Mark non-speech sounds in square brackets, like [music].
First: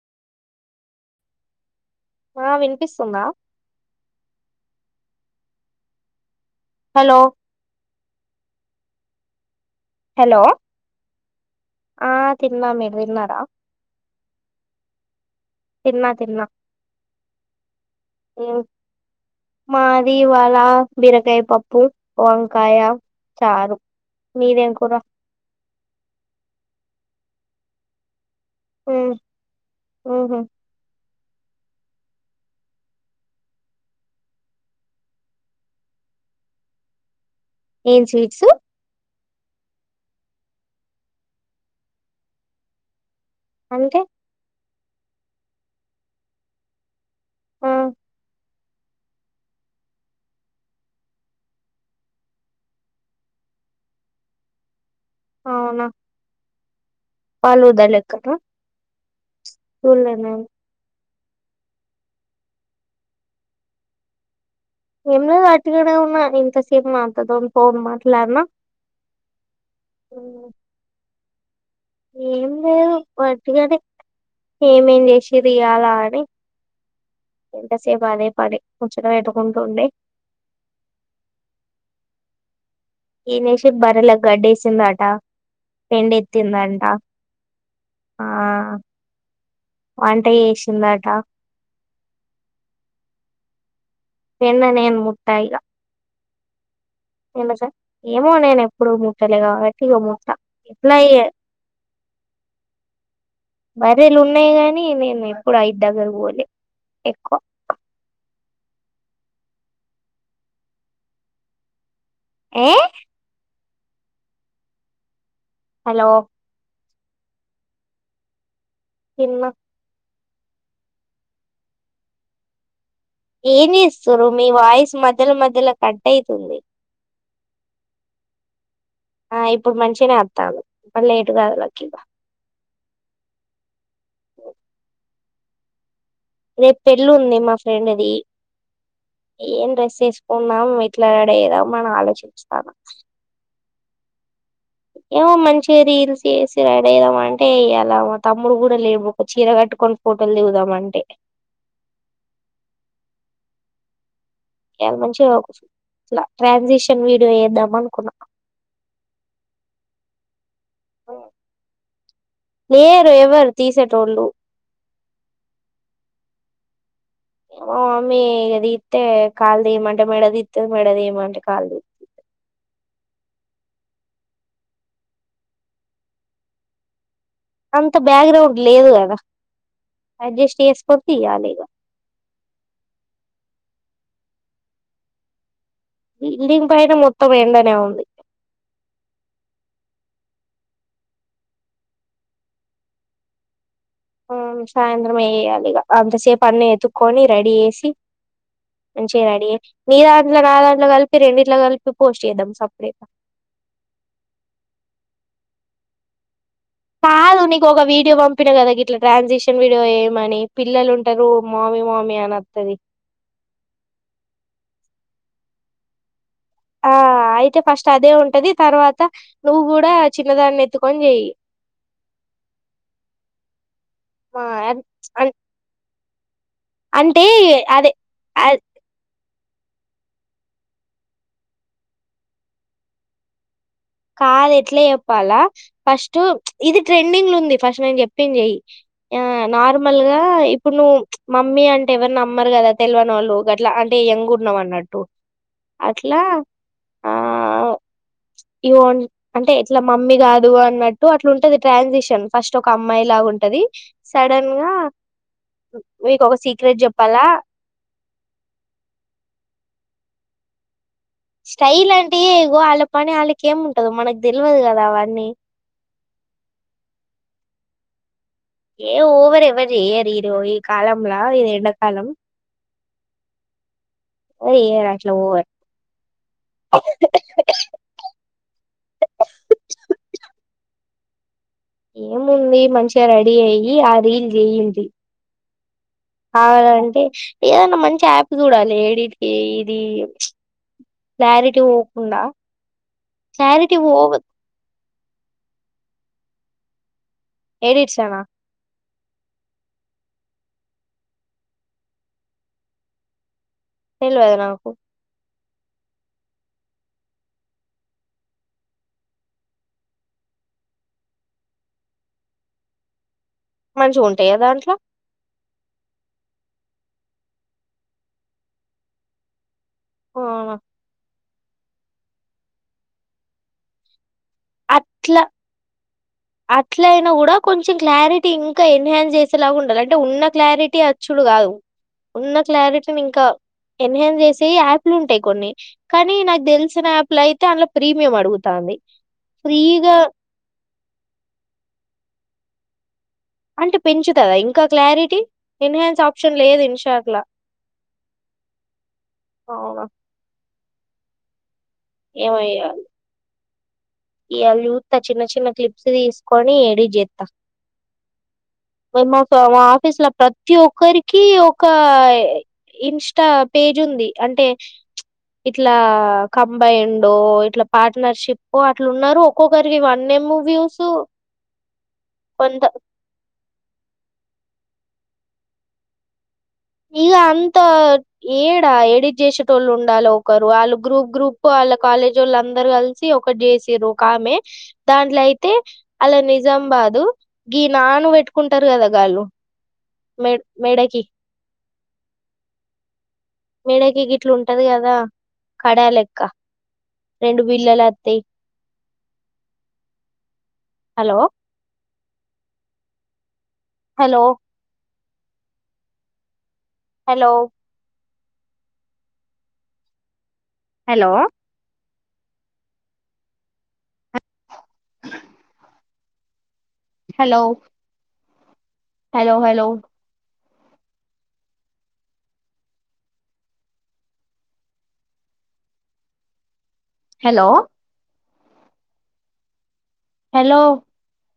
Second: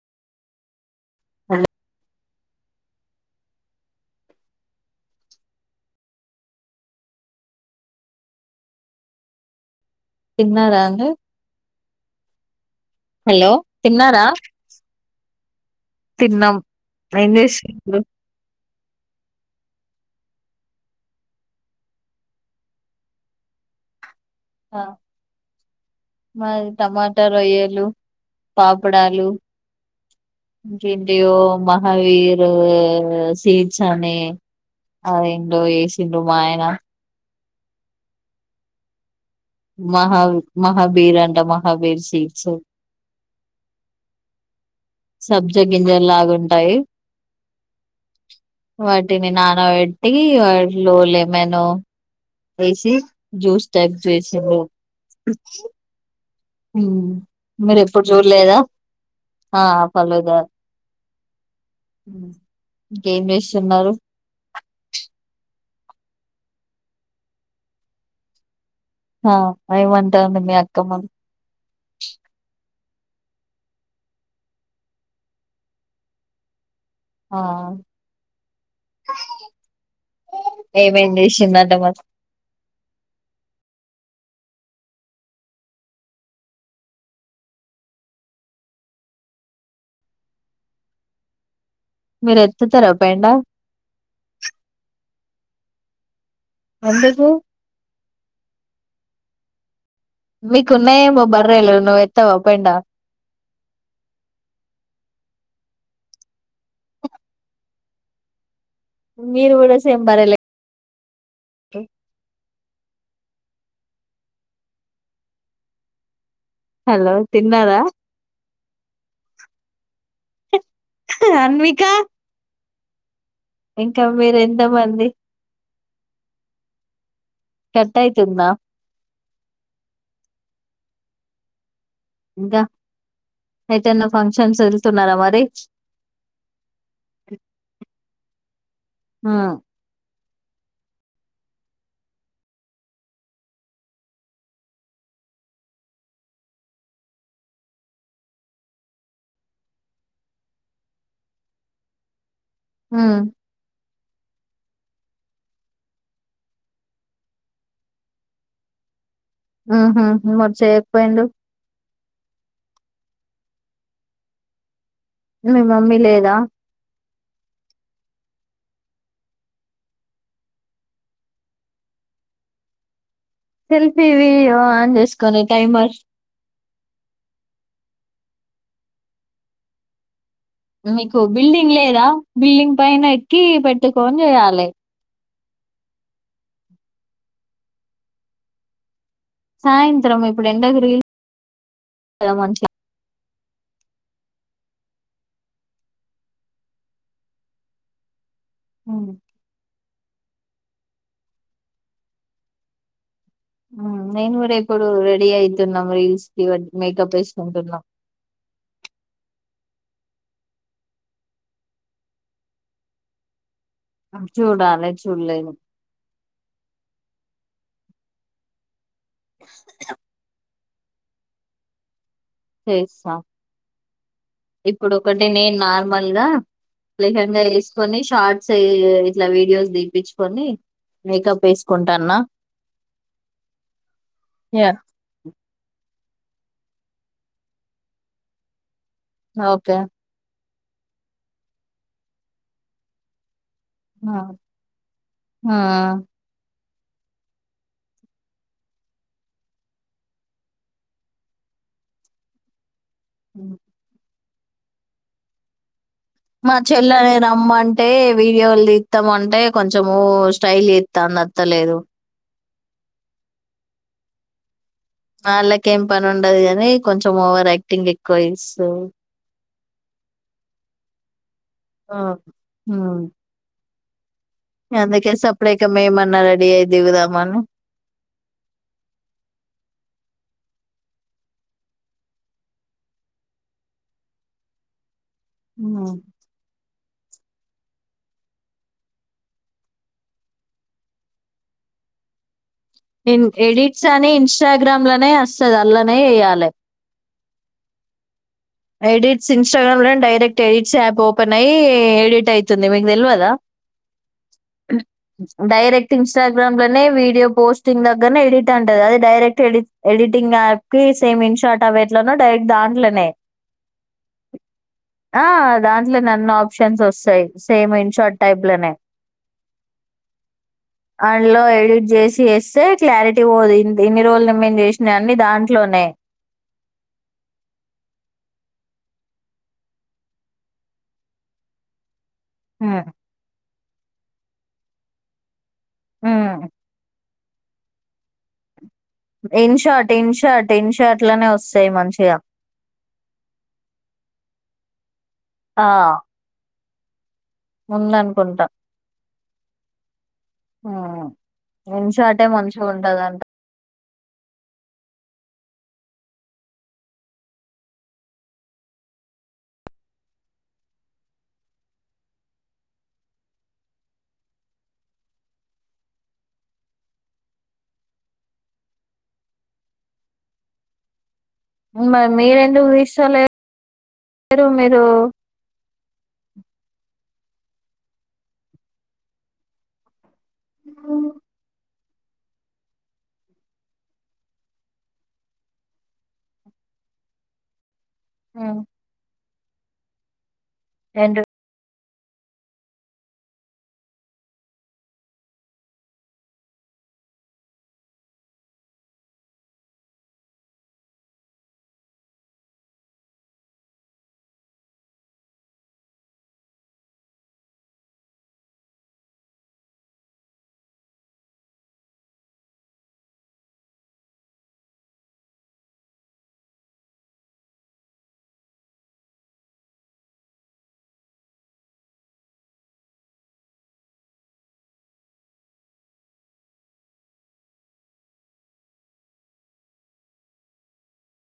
అ ఆ వినిపిస్తుందా hello hello తిన్నారా అండి ఆ తిన్నామే హలో తిన్నారా తిన్నా తిన్నా తిన్నాం ఏం చెస్స్తున్నారు ది ఇవాల బీరకాయ పప్పు వంకాయ చారు మీదేం ఆ కూర మది టమాట రోయ్యలు పాపడాాలు ఉహు ఇంకేం యో మహావీర్ సీసనే ఆవి ఏంటిఓ వేసిండు మాయన ఏం స్వీట్సు మహా మహాబీర్ అంట మహాబీర్ సీడ్స్ అంటే సబ్జా గింజలు లాగాంటాయి ఆ వాటిని నానబెట్టి వాటిలో లెమన్ వేసి జ్యూస్ టైప్ చేసిారు అ [unintelligible] అవునా వాళ్ళు మీరు ఎప్పుడు వదలెక్కనా చూడలేదా ఆ చూడలే నేను ఫలుదా ఇంకేం చేస్తున్నారు ఏం లేదు అటుగానే ఉన్నా ఇంతసేపు మా అక్క తోని ఫోన్ మాట్లాడినా ఆ ఏం మంటాంది ఉమ్, మీ అక్క మ వాటిగానే ఏమేం చేసిరు ఇయాలా అని ఆ ఎంతసేపు అదే పడి ముచ్చట పెట్టుకుంటుండే ఏమేం చేసిందంట మరి ఈనేసి బర్రెలా గడ్డేసిందట పెండ ఎత్తిందంట ఆ వంట చేేసిందట మీరు ఎత్తుతార పెండ వెన్న నేను ముట్టఇగ ఎందుకు ఏమో నేను ఎప్పుడు ముట్టలే కావట్ మీకున్నాయేమో బర్రెలు నువ్వుత్తావా పెండ బర్రె లు ఉన్నాయి గానీ నేను ఎప్పుడు అయిదు దగ్గర పోలే ఎక్కువ మీరు కూడా సేమ్ బర్రె లే ఆ హలో హలో తిన్నారా తిన్న అన్వికా ఏం చేస్తురు మీ ఎంత వయిస్ మంది మధ్య ల మధ్య ల కట్ అయితుంది కట్టయితుందా ఆ ఇప్పుడు మంచినే అత్తంది మల్లెటూ కదులాకు ఇగ దా అ ఏదన ఫంక్షన్స్ వెళ్తున్నార మరి అద [unintelligible] రేపు పెళ్ళి ఉంది మా ఫ్రెండ్ది ఉమ్ ఏం డ్రెస్ వేస్ కుందాం ఎట్ల రడైదాం అని ఆలోచించుతన ఏమో మంచిగా రీల్స్ చేసి రెడీ ఆవుదాం అంటే ఇలా తమ్ముడు కూడా లేడు ఒక చీర కట్టుకొని ఫోటోలు దిగుదాం అంటే ఉ చాల మంచిగా ఇఇట్ల ట్రాన్సిషన్ వీడియో చేద్దాం అనుకున్నా ఆ హ చేయకపోయిండు లేరు ఎవరు తీసేటోళ్ళు మీ మమ్మీ లేదా మా మమ్మీ ఇగ దిత్తే కాల్ దీయమంటే మెడ దిత్తది మెడదియమంటే కాల్ దీత్తది సెల్ఫీది ఆన్ చేసుకుని టైమర్ అంత బ్యాక్గ్రౌండ్ లేదు కదా అడ్జస్ట్ చేసుకొని మీకు తీయాలి ఇగ బిల్డింగ్ లేదా బిల్డింగ్ పైన ఎక్కి పె ట్టు కోన్ చేయాలి బిల్డింగ్ పైన మొత్తం ఎండనే ఉంది సాయంత్రం ఇప్పుడు ఎండ దిరిగింది గద మంచిగ ఆ సాయంత్రం చేయాలిగ అంతసేపు అన్ని ఎతుక్కకొని రెడీ చేసి ఉమ్, మంచిగరెడీ అయి నీ దాంట్లో న దాంట్లో కలిపి రెండిట్లో కలిపి పోస్ట్ చేద్దాం సప్పుడుజెక నేను కూడా ఇప్పుడు రెడీ అయితున్నామ్ రీల్స్ కి మేకప్ కాదు నీకు ఒక వేసుకుంటున్నాం వీడియో పంపిన కదాగిట్ ట్ల ట్రాన్సిక్షన్ వీడియో చేయమని పిల్లలు ఉంటారు మామి మామి అని అత్తది చూడలే చూడలేను ఆ అయితే ఫస్ట్ అదే ఉంటది తర్వాత నువ్వు కూడా చిన్నదాన్ని కొంజెయ్ చేస్తా మా ఇప్పుడు ఒకటి నేన్ నా మల్ గా అంటే లహంగా అదే వేసుకొని షార్ట్స్ ఇట్లా వీడియోస్ దిపిచుకొని మేకప్ వేసుకుంటాన్న కాదు ఎట్ల చెప్పాలా ఫస్ట్ టు ఇది ట్రెండింగ్లుంది ఫస్ట్ నేను చెప్పింది చెయి ఆ ఓకే నార్మల్ గా ఇప్పుడు నువ్వు మమ్మీ అంటే ఎవరిని నమ్మరు కదా తెలివని వాళ్ళు అట్లా అంటే ఎయంగ్ ఉన్నాం అన్నట్టు అట్లా ఇన్ అంటే ఇట్లా మమ్మీ కాదు అన్నట్టు అట్లా ఉంటది ట్రాన్సిషన్ ఫస్ట్ ఒక అమ్మాయి లాగుంటది సడన్ గా మీకు ఒక మా సీక్రెట్ చెల్లని చెప్పాలా రమ్మంటే వీడియోలు తీస్తామ అంటే కొంచం మో స్టాయిల్ ఎ స్టైల్ అంటే వాళ్ళ పని వాళ్ళకి ఏం ఉంటదు మనకు తెలియదు కదా అవన్నీ ఆ అలాకెం పని ఉండది కాని కొంచెం ఓవర్ యాక్టింగ్ ఎక్కువ చేస్తూ ఏ ఓవర ఎవరి ఏరిరు ఈ కాలంలా ఇది ఎంతకాలం హ చెయ్యరు అట్లా అందుకేస ఓవర్ అప్పుడక మ ఏమన్నా రెడీ అయిదిగుదామాని ఏముంది మంచిగా రెడీ అయ్యి ఆ రీల్ చేయింది హ్మ్ అవునండి ఏదన్నా మంచి యాప్ చూడాలి ఏడిది ఇది క్లారిటీ పోకుండా క్లారిటీ ఎడిట్స్ పో అని ఇన్స్టాగ్రామ్ లనే వస్తుది అల్లనే వేయ్యాలి ఏడిరుచానా ఎడిట్స్ ఇన్స్టాగ్రామ్ లోనే డైరెక్ట్ ఎడిట్స్ యాప్ ఓపెన్ అయ్యి ఎడిట్ అవుతుంది మీకు తెలియదా తెల్వద నాకు డైరెక్ట్ ఇన్స్టాగ్రామ్ లోనే వీడియో పోస్టింగ్ దగ్గరనే ఎడిట్ అంటది అది డైరెక్ట్ ఎడిటింగ్ యాప్ కి సేమ్ ఇన్షాట్ అ ఎట్ల డైరెక్ట్ దాంట్లోనే మంచిగా ఉంటాయ దాంట్లో దాంట్లో నన్న ఆప్షన్స్ వస్తాయి సేమ్ ఇన్ షార్ట్ టైప్ లోనే ఓ దాంలో ఎడిట్ చేసి వేస్తే క్లారిటీ పోదింది ఇన్ని రోజులు మేము చేసినయి అన్ని అట్లా దాంట్లోనే అట్ల అయినా కూడా కొంచెం క్లారిటీ ఇంకా ఎన్హాన్స్ చేసేలాగా ఉండాల అంటే ఉన్న క్లారిటీ అచ్చుడు కాదు ఉన్న హ్మ్ క్లారిటీని ఇంకా ఎన్హాన్స్ చేసి స యాప్లు ఉంటాయి కొన్ని కానీ హ్మ్ నాకు తెలిసిన లైతే అందులో ప్రీమియం అడుగుతంది InShot InShot InShot ట్లానే వస్తాయి మంచిగా అంటే పెంచుతదా ఇంకా క్లారిట్ టి ఇంహన్స్ ఆప్షన్ లేదు ఇంష్ ఎట్లా ఉందన్ కుంట అవునా ఆ మూషాటే మంచ్ గుంటదంట ఇయల్ చూత చిన్న చిన్న క్లిప్స్ తీసుకొని ఎడిట్ చేస్తా మార్ మా ఆఫీస్ లో ప్రతి ఒక్కరికి ఒక ఇన్ స్ట పేజ్ ఉంది అంటే ఇట్లా కంబైండ్ ఇట్లా పార్ట్నర్షిపు అట్లునారు ఒక్కొక్కరికి వన్ యమ్ ము వ్యూస్ మరి మీర్ కొంత ఎందుక్ తీస్తలేరు మీరు మీర్ [inaudible] ఇక అంత ఏడా ఎడిట్ చేసేటోళ్ళు ఉండాలే ఓక్ కరు గ్రూప్ గ్రూప్ వాళ్ళక్ కాలేజోళ్ళు అందరు కలిసి ఒకట్ జీషీరు ఒక ఆమె దాంట్లాయితే అలద్ నిజంబాదు గీ నాను హ్మ్ బెట్టుకుంటారు కదా గాళ్ళు మేట్ మేడకి ఏంటి మెడకి గిట్ల ఉంటది కదా కడాలెక్క రెండు బిల్లలు అతయి hello hello hello hello hello hello hello hello hello